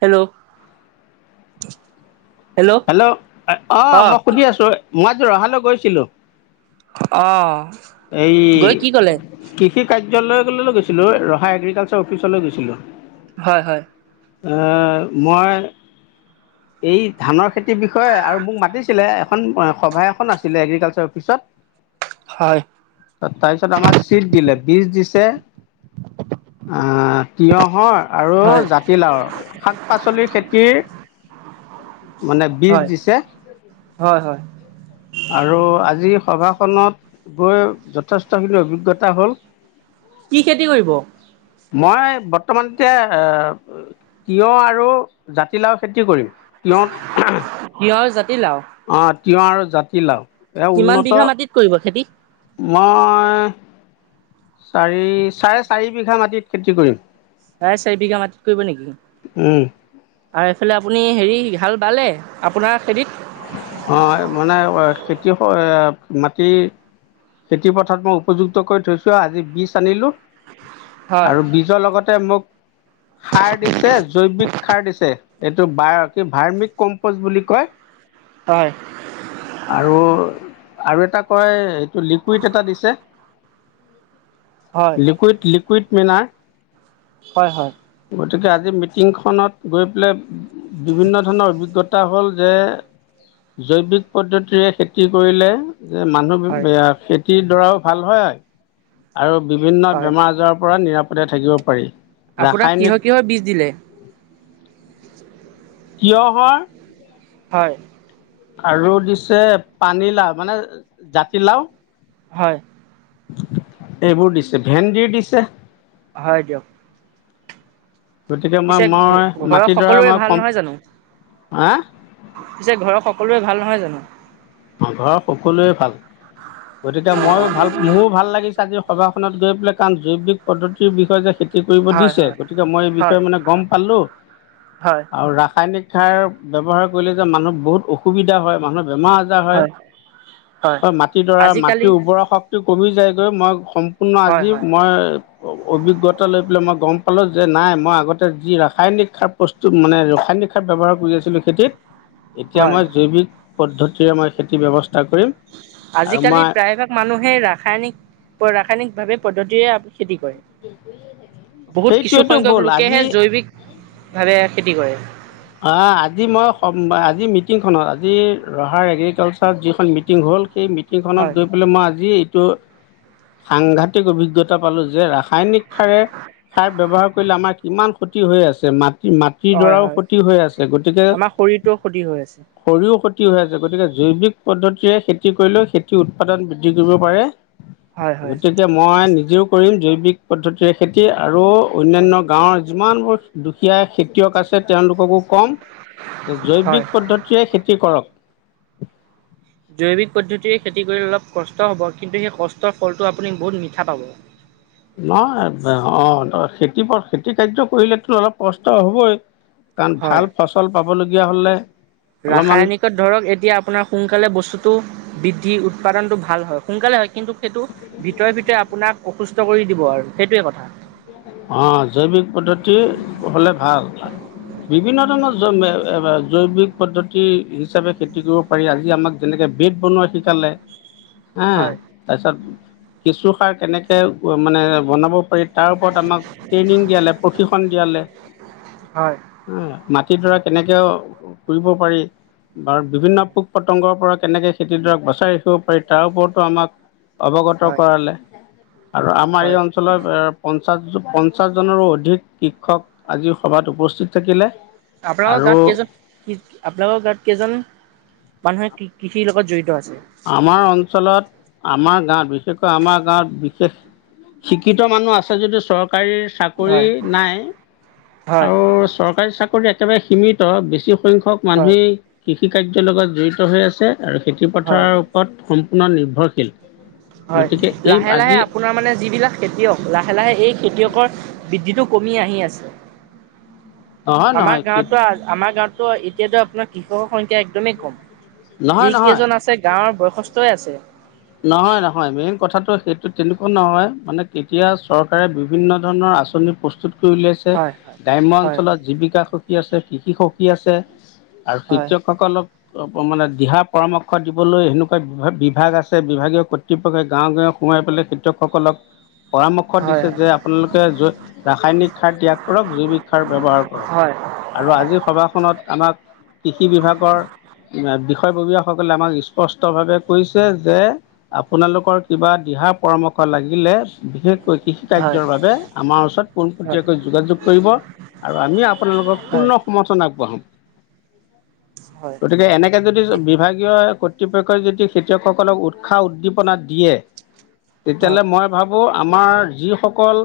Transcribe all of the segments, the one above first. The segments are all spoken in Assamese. হেল্ল' হেল্ল' অ মই সুধি আছো মই আজ ৰহালৈ গৈছিলো আহ এই কৃষি কাৰ্য বিদ্যালয়লৈ গৈছিলোঁ ৰহা এগ্ৰিকালচাৰ অফিচলৈ গৈছিলোঁ হয় হয় মই এই ধানৰ খেতিৰ বিষয়ে আৰু মোক মাতিছিলে এখন সভা এখন আছিলে এগ্ৰিকালচাৰ অফিচত হয় তাৰপিছত আমাক চিট দিলে বিজ দিছে অ তিয়ঁহৰ আৰু হয় জাতিলাওৰ শাক পাচলিৰ খেতিৰ মানে বীজ হয় দিছে হয় হয় আৰু আজি সভা ত গৈ যথেষ্টখিনি অভিজ্ঞতা হ'ল কি খেতি কৰিব মই বৰ্তমান এতিয়া তিঁয়ঁহ আৰু জাতিলাও খেতি কৰিম লন এলাও তিয়হ আৰু জাতিলাও এয়া কিমান উন্নত বিঘা মাটিত কৰিব খেতি মই চাৰি চাৰে চাৰি বিঘা মাটিত খেতি কৰিম প্ৰাৰে চাৰি বিঘা মাটিত কৰিব নেকি উম আৰু এইফালে আপুনি হেৰি কি হাল বালে আপোনাৰ খেৰিত অ মানে খেতি মাটি খেতি পথত মই উপযুক্ত কৰি থৈছো আজি বিীজ আনিলো হয় আৰু বীজৰ লগতে মোক সাৰ দিছে জৈৱিক সাৰ দিছে এইটো বাৰ কি ভাৰ্মিক কম্প'জ বুলি কয় হয় আৰু আৰু এটা কয় লিকুইড এটা দিছে হয় লিকুইড লিকুইড ম হয় হয় গতিকে আজি মিটিংখনত গৈ পেলাই বিভিন্ন ধৰণৰ অভিজ্ঞতা হ'ল যে জৈৱিক পদ্ধতিৰে খেতি কৰিলে যে মানুহ হয় খেতিৰ দাৰও ভাল হয় আৰু বিভিন্ন হয় বেমাৰ আজাৰৰ পৰা নিৰাপদে থাকিব পাৰি আপোনাক ৰাসায়নিক কিহৰ কিহৰ বীজ দিলে কিয় হয় হয় আৰু দিছে পানীলাও মানে জাতিলাও হয় এইবোৰ দিছে ভেণ্ন্দি দিছে হয় যাব গতিকে মই মই ঘৰৰ মাটিডৰা সকলোৰে মই ভাল কম নহয় জানো হা পিছে ঘৰৰ সকলোে ভাল নহয় জানো ঘৰৰ সকলোৱে ভাল গতিকে মইো ভাল মোৰো ভাল লাগিছে আজি সভাখনত গৈ পেলাই কাৰণ জৈৱিক পদ্ধতিৰ বিষয়ে যে কৰিব হয় দিছে হয় গতিকে মই এই হয় বিষয়ে মানে গম পালো হয় আৰু ৰাসায়নিক শাৰ্ৱহাৰ কৰিলে যে মানুহ বহুত অসুবিধা হয় মানুহ বেমাৰ হয় হয় মাটিডৰা আজিকালি মাটিৰ উৰ্বৰা শক্তি কমি যায়গৈ মই হয় আজি হয় মই অভিজ্ঞতা লৈ পেলাই মই গম পালো যে নাই মই আগতে যি ৰাসায়নিক সাৰ প্ৰস্তু মানে ৰাসায়নিক সাৰ ব্য্ৱহাৰ কৰি আছিলো খেতিত এতিয়া হয় আমাৰ জৈৱিক পদ্ধতিৰে আমাৰ খেতি ব্য্ৱস্থা আজিকালি প্ৰায়ভাগ মানুহে ৰাসায়নিক ৰাসায়নিক ভাৱে পদ্ধতিৰে খেতি কৰে বহুত সেইটোৱেতো কিছুসখ্য্ক ভুল লোকেহে আজি জৈৱিক ভাৱে খেতি কৰে অ আজি মই আজি মিটিংখনত আজি ৰহাৰ এগ্ৰিকালচাৰত যিখন মিটিং হল মিটিখনত হয় গৈ মই আজিটো সাংঘাতিক অভিজ্ঞতা পালো যে ৰাসায়নিক সাৰে খাৰ ব্যৱহাৰ কৰিলে আমাৰ কিমান ক্ষতি হৈ আছে মাত মাটিৰ হয় দৰাও হয় ক্ষতি হৈ আছে গতিকে আমাৰ শৰীৰটোৰ ক্ষতি হৈ আছে খৰিও ক্ষতি হৈ আছে গতিকে জৈৱিক পদ্ধতিৰে খেতি কৰিলেও খেতিৰ উৎপাদন বৃদ্ধি কৰিব পাৰে হয় হয় গতিকে মই নিজেও কৰিম জৈৱিক পদ্ধতিৰে খেতি আৰু হয় অন্যান্য গাঁৱৰ যিমানবোৰ দুখীয়া খেতিয়ক আছে তেওঁলোককো কম হয় জৈৱিক পদ্ধতিৰে খেতি কৰক জৈৱিক পদ্ধতিৰে খেতি কৰিলে অলপ কষ্ট হ'ব কিন্তু সেই কষ্টৰ ফলটো আপুনি বহুত মিঠা পাব নহয় অ খেতিথ খেতি কাৰ্য কৰিলেতো অলপ কষ্ট হ'বই কাৰণ হয় ভাল ফচল পাবলগীয়া হয় ৰাসায়নিকত ধৰক এতিয়া আপোনাৰ সোনকালে বস্তুতটো বৃদ্ধি উৎপাদনটো ভাল হয় সোনকালে হয় কিন্তু সেইটো ভিতৰে ভিতৰে আপোনাক অসুস্থ কৰি দিব আৰু সেইটোৱে কথা অ জৈৱিক পদ্ধতি হ'লে ভাল বিভিন্ন ধৰণৰ জৈ জৈৱিক পদ্ধতি হিচাপে খেতি কৰিব পাৰি আজি আমাক যেনেকে বিট বনোৱা চ চালে হা হয় তাৰপিছত কিচু সাৰ কেনেকে মানে বনাব পাৰি তাৰ ওপৰত আমাক ট্ৰেইনিং দিয়ালে প্ৰশিক্ষণ দিয়ালে হয় খ দৰা কেনেকেও ফুৰিব পাৰি বা বিভিন্ন হয় পোক পতংগৰ পৰা কেনেকে খেতিডৰক বচাই ৰাখিব পাৰি তাৰ ওপৰতো আমাক অৱগত হয় কৰালে আৰু আমাৰ এই হয় অঞ্চলৰ পঞ্চাছ পঞ্চাছজনৰো অধিক শিক্ষক আজি সভাত উপস্থিত থাকিলে আপোনালোকৰ আৰু গাত কেইজন কি আপ্োনালোকৰ গাত কেইজন মানুহে কৃষিৰ লগত জড়িত আছে আমাৰ অঞ্চলত আমাৰ গাঁৱত বিশেষকৈ আমাৰ গাঁৱত বিশেষ শিক্ষিত মানুহ আছে যদি চৰকাৰ চৰকাৰী চাকৰি হয় নাই হয় আৰু চৰকাৰী চাকৰি একেবাৰে সীমিত বেছি সংখ্যক হয় মানুহেই কৃষি কাৰ্যৰ লগত জড়িত হৈ আছে আৰু পথাৰ হয় ওপৰত সম্পূৰ্ণ নিৰ্ভৰশীল হয় গতিকে এই লাহে লাহে আজি আপোনাৰ মানে যিবিলাক খেতিয়ক লাহে লাহে এই খেতিয়কৰ বৃদ্ধিটো কমি আহি আছে নহয় আমাৰ নহয় গাঁৱতো আমাৰ গাঁৱত ত এতিয়াতো আপোনাৰ কৃষকৰ সংখ্যা একদমেই কম নহয় নহয় যিিকেইজন আছে গাঁৱৰ বয়সস্থই আছে নহয় নহয় মেইন কথাটো সেইটো তেনেকুৱা নহয় মানে কেতিয়া চৰকাৰে বিভিন্ন ধৰণৰ আঁচনি প্ৰস্তুত কৰি উলাইছে হয় গ্ৰাম্য হয় অঞ্চলত জীৱিকা সখী আছে কৃষি সখী আছে আৰু হয় শিক্ষকসকলক মানে দিহা পৰামৰ্শ দিবলৈ সেনেকুৱা বিভাগ আছে বিভাগীয় কৰ্তৃপক্ষই গাঁও গাঁৱ সোমোৱাই পেলাই কৃতিয়কসকলক পৰামৰ্শ দিছে হয় যে আপোনালোকে ৰাসায়নিক সাৰ ত্যাগ কৰক জৈৱিক সাৰ ব্যৱহাৰ কৰক হয় হয় হয় আৰু আজিৰ সভাখনত আমাক কৃষি বিভাগৰয় শষববীয়াসকলে আমাক স্পষ্টভাৱে কৈছে যে আপোনালোকৰ কিবা দিহা পৰামৰ্শ লাগিলে বিশেষকৈ কৃষি হয় কাৰ্যৰ বাবে আমাৰ ওচৰত হয় পোনপটীয়াকৈ যোগাযোগ কৰিব আৰু আমি আপোনালোকক হয় পূৰ্ণ সমৰ্থন আগবঢ়াম হয় গতিকে এনেকে যদি বিভাগীয় কৰ্তৃপক্ষই যদি খেতিয়ক লোক সকলক উৎসাহ উদ্দীপনা দিয়ে তেতিয়াহ'লে মই ভাবোঁ আমাৰ যিসকল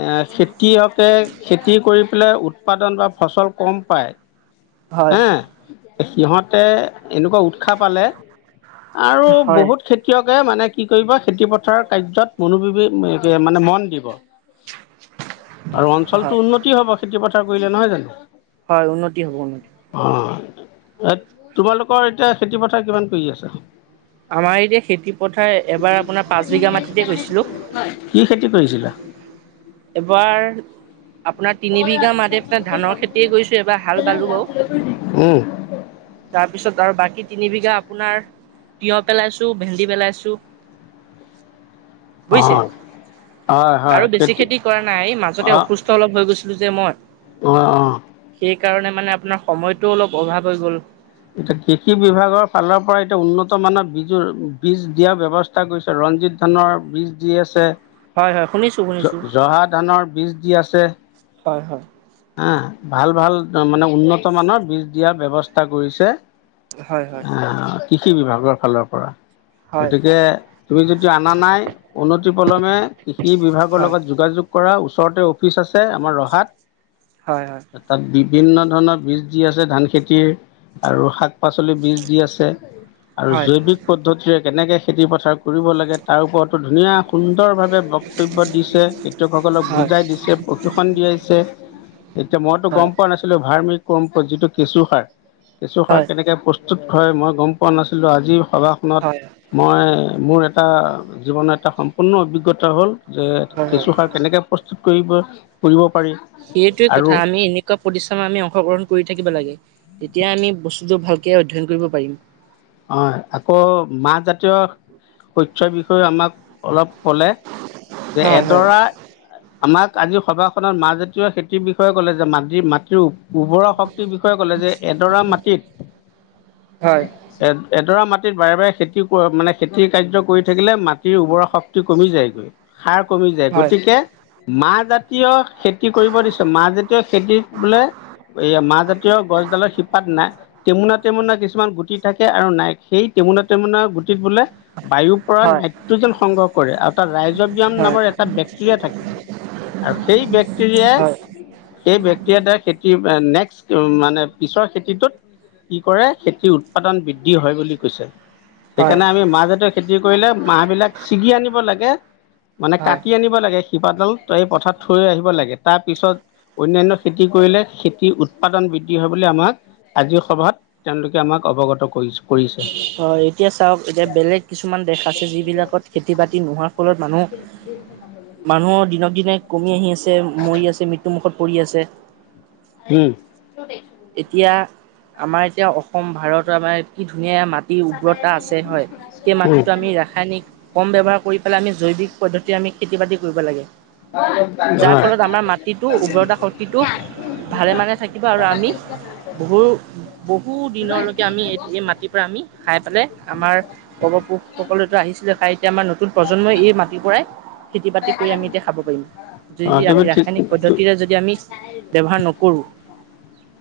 এ খেতিয় হকে খেতি কৰি পেলাই উৎপাদন বা ফচল কম পায় হয় হে সিহঁতে এনেকুৱা উৎসাহ পালে আৰু হয় বহুত খেতিয়ক মানে কি কৰিব খেতি পথাৰৰ কাৰ্যত মনোবি মানে মন দিব আৰু হয় অঞ্চলটো উন্নতি হব খেতি পথাৰ কৰিলে নহয় জানো হয় উন্নতি হব উন্নতি তোমালোকৰ এতিয়া খেতি পথাৰ কিমান কৰি আছে আমাৰ এতিয়া খেতি পথাৰ এবাৰ আপোনাৰ পাঁচ বিঘা মাটিতে গৈছিলোঁ কি খেতি কৰিছে এবাৰ আপোনাৰ তিন বিঘা মাদে ধানৰ খেতিয়ে কৰিছো এবাৰ হাল বালো বাৰু উম তাৰপিছত আৰু বাকী তিনিবঘা আপোনাৰ তিঁয়হ পেলাইছোঁ ভেন্দি পেলাইছোঁ বুজিছে অঁ হয় হয় আৰু বেছি খেতি কৰা নাই মাজতে অসুস্থ অলপ হৈ গৈছিলো যে মই অ অ সেইকাৰণে মানে আপোনাৰ সময়তটো অলপ অভাৱ হৈ গ'ল এতিয়া কৃষি োৰ বীজ দিয়াৰ ব্যৱস্থা কৰিছে ৰঞ্জিত ধানৰ বীজ দি আছে হয় হয় শুনিছো শুনিছো জহা ধানৰ বীজ দি আছে হয় হয় হ ভাল ভাল মানে উন্নত মানৰ বীজ দিয়াৰ ব্য্ৱস্থা কৰিছে হয় হয় কৃষি বিভাগৰ ফালৰ পৰা হয় গতিকে তুমি যদি অনা নাই উন্তি পলমে কৃষি বিভাগৰ হয় লগত যোগাযোগ চ হয় হয় হয় অি আ বিভিন্ন ধৰণৰ বীজ দি আছে ধান খেতিৰ আৰু শাক শাক পাচলি বীজ দি আছে আৰু হয় জৈৱিক পদ্ধতিৰে কেনেকে খেতি পথাৰ কৰিব লাগে তাৰ ওপৰত ধুনীয়া সুন্দৰভাৱে বক্তব্য দিছে শিক্ষকসকলক হয় বুজাই দিছে প্ৰশিক্ষণ দিয়াইছে এতিয়া মইতো গম পোৱা নাছিলো ভাৰ্মিক কম্প যিটো কেঁচু সাৰ কেঁচুসাৰ হয় কেনেকৈ প্ৰস্তুত হয় মই গম পোৱা নাছিলোঁ আজিৰ সভাখনত হয় মই মোৰ এটা জীৱনৰ এটা সম্পূৰ্ণ অভিজ্ঞতা হ'ল যে হয় হয় কেঁচু সাৰ কেনেকৈ প্ৰস্তুত কৰিব কৰিব পাৰি সেইটে আৰু কথা আমি এনেকুৱা প্ৰতি্্ৰম আমি অংশগ্ৰহণ কৰি থাকিব লাগে তেতিয়া আমি বস্তুটো ভালকে অধ্যয়ন কৰিব পাৰিম হয় আকৌ মাহ জাতীয় শসয়ৰ বিষয়ে আমাক অলপ ক'লে যে হয় হয় এডৰা আমাক আজি সভাখনত মাহাজাতীয় খেতিৰ বিষয়ে ক'লে যে মাটিৰ মাটিৰ উভৰা শক্তিৰ বিষয়ে ক'লে যে এডৰা মাটিত হয় এ এডৰা মাটিত বাৰে বাৰে খেতি মানে খেতিৰ কাৰ্য কৰি থাকিলে মাটিৰ উৰ্বৰা শক্তি কমি যায়গৈ সাৰ কমি যায় হয় গতিকে মাহ জাতীয় খেতি কৰিব দিছেো মাহ যেতিীয় খেতি বোলে এই মাহ জাতীয় গছডালৰ শিপাত নাই মুনা মুনা কিছুমানো থাকে আৰু নাই সেই টেমুনা টেমুনা গোটেই বোলে বায়ুৰ পৰা হয় নাইট্ৰজেন সংগ্ৰহ কৰে আৰু তাত ৰাইজবাম হয় নামৰ এটা বেক্টেৰিয়া থাকে আৰু সেই বেক্টেৰিয়া হয় হয় সেই বেক্টেৰিয়াাৰ খেতি নেক্স উ মানে পিছৰ খেতিটোত কি কৰে খেতিৰ উৎপাদন বৃদ্ধি হয় বুলি কৈছে সেইকাৰণে হয় আমি মাহ জাতীয় খেতি কৰিলে মাহ বিলাক ছিগি আনিব লাগে মানে কাটি আনিব লাগে শিপাডাল এই পথাৰ থৈ আহিব লাগে তাৰ পিছত অনন্য়ান্য খেতি কৰিলে খেতিৰ উৎপাদন বৃদ্ধি হব আমাক আজিৰ সভাত তেওঁলোকে আমাক অৱগত কৰিছে হয় এতিয়া চাওক এতিয়া বেলেগ কিছুমান দেশ আছে য বিিলাকত খেতি বাতি নোহোৱাৰ ফলত মানুহ মানুহ দিনক দিনে কমি আহি আছে মৰি আছে মৃত্যুমুখত কৰি আছে উম। এতিয়া আমাৰ এতিয়া অসম ভাৰতৰ আমাৰ কি ধুনীয়া মাত মাটিৰ উ্বৰতা আছে হয় সেই উম মাটিটো আমি ৰাসায়নিক কম ব্যৱহাৰ কৰি পেলাই আমি জৈৱিক পদ্ধতি আমি খেতি বাতি কৰিব লাগে যাৰ হয়। ফলত আমাৰ মাটিটো উৰ্বৰতা শক্তিটো ভালে মানে থাকিব আৰু আমি বহু বহু দিনলৈকে আমি এ এই মাটিৰ পৰা আমি খাই পেলাই আমাৰ পৰ্বপুৰুষসকলেতো আহিছিলে খাই এতিয়া আমাৰ নতুন প্ৰজন্মই এই মাটিৰ পৰাই খেতি বাতি কৰি আমি এতিয়া খাব অ য তুমি ঠিক আমি ব্যহ নো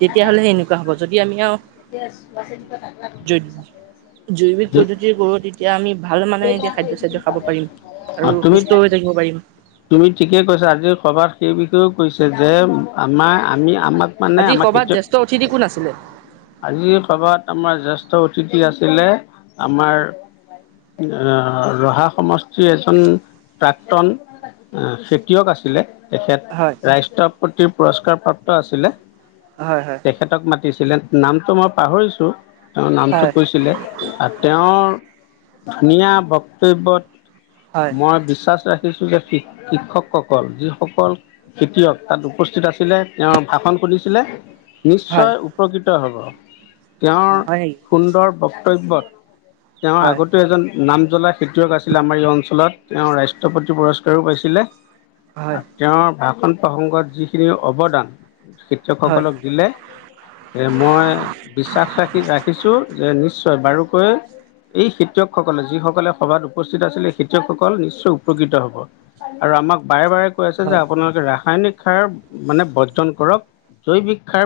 তেতিয়াহ'লে সেনেকুৱা হ'ব যদি আমি আৰু দে বচন্ত ৈ জৈৱিক পদ্ধতিৰ কৰৰু তেতিয়া আমি ভাল মানহে এতিয়া খাদ্য চাদ্যয় খাব পাৰিম অ', আৰু তুমি সুস্থ হৈ থাকিব পাৰিম তুমি ঠিকে কৈছা আজিৰ সভাত সেই বিষয়েও কৈছে যে আমাৰ আমি আমাক মানে আজি আমাক কৰ'বাত জ্যেষ্ঠ অতিথি সেইটোত কোন আছিলে আজিৰ সভাত আমাৰ জ্যেষ্ঠ অতিথি আছিলে আমাৰ ৰহা সমষ্টি এজন প্ৰাক্তন অ খেতিয়ক আছিলে তেখেত হয় ৰাষ্ট্ৰপতি পুৰস্কাৰ প্ৰাপ্ত আছিলে হয় তেখেতক মাত ছিলে নামটো মই পাহৰিছো তেওঁ নামটো হয় কৈছিলে আৰু তেওঁৰ ধুনীয়া বক্তব্যত হয় মই বিশ্বাস ৰাখি যে শিক্ষকসকল যিসকল খেতিয়ক তাত উপস্থিত আছিলে তেওঁ ভাষণ সছিলে হয় নিশ্চয় উপকৃত হ'ব হয় অ তেওঁৰ হয় নেকি সুন্দৰ বক্তব্যত তেওঁৰ হয় আগতেো এজন নাম জ্বলা খেতিয়ক আছিলে আমাৰ এই অঞ্চলত তেওঁ ৰাষ্ট্ৰপতি পুৰস্কাৰ পাইছিলে হয় আৰু তেওঁৰ ভাষণ প্ৰসংগত যিখিনি অৱদান হয় শিক্ষকসকলক দিলে মই বিশ্বাস ৰাখি ৰাখিছো যে নিশ্চয় নিশ্চয় বাৰুকৈ এই খেতিয়কসকলে যিসকলে সভাত উপস্থিত আছিলে এই খেতিয়কসকল নিশ্চয় উপকৃত হব আৰু আমাক বাৰে বাৰে কৈ আছে হয় যে আপোনালোকে ৰাসায়নিক সাৰ মানে বৰ্জন কৰক জৈৱিক সাৰ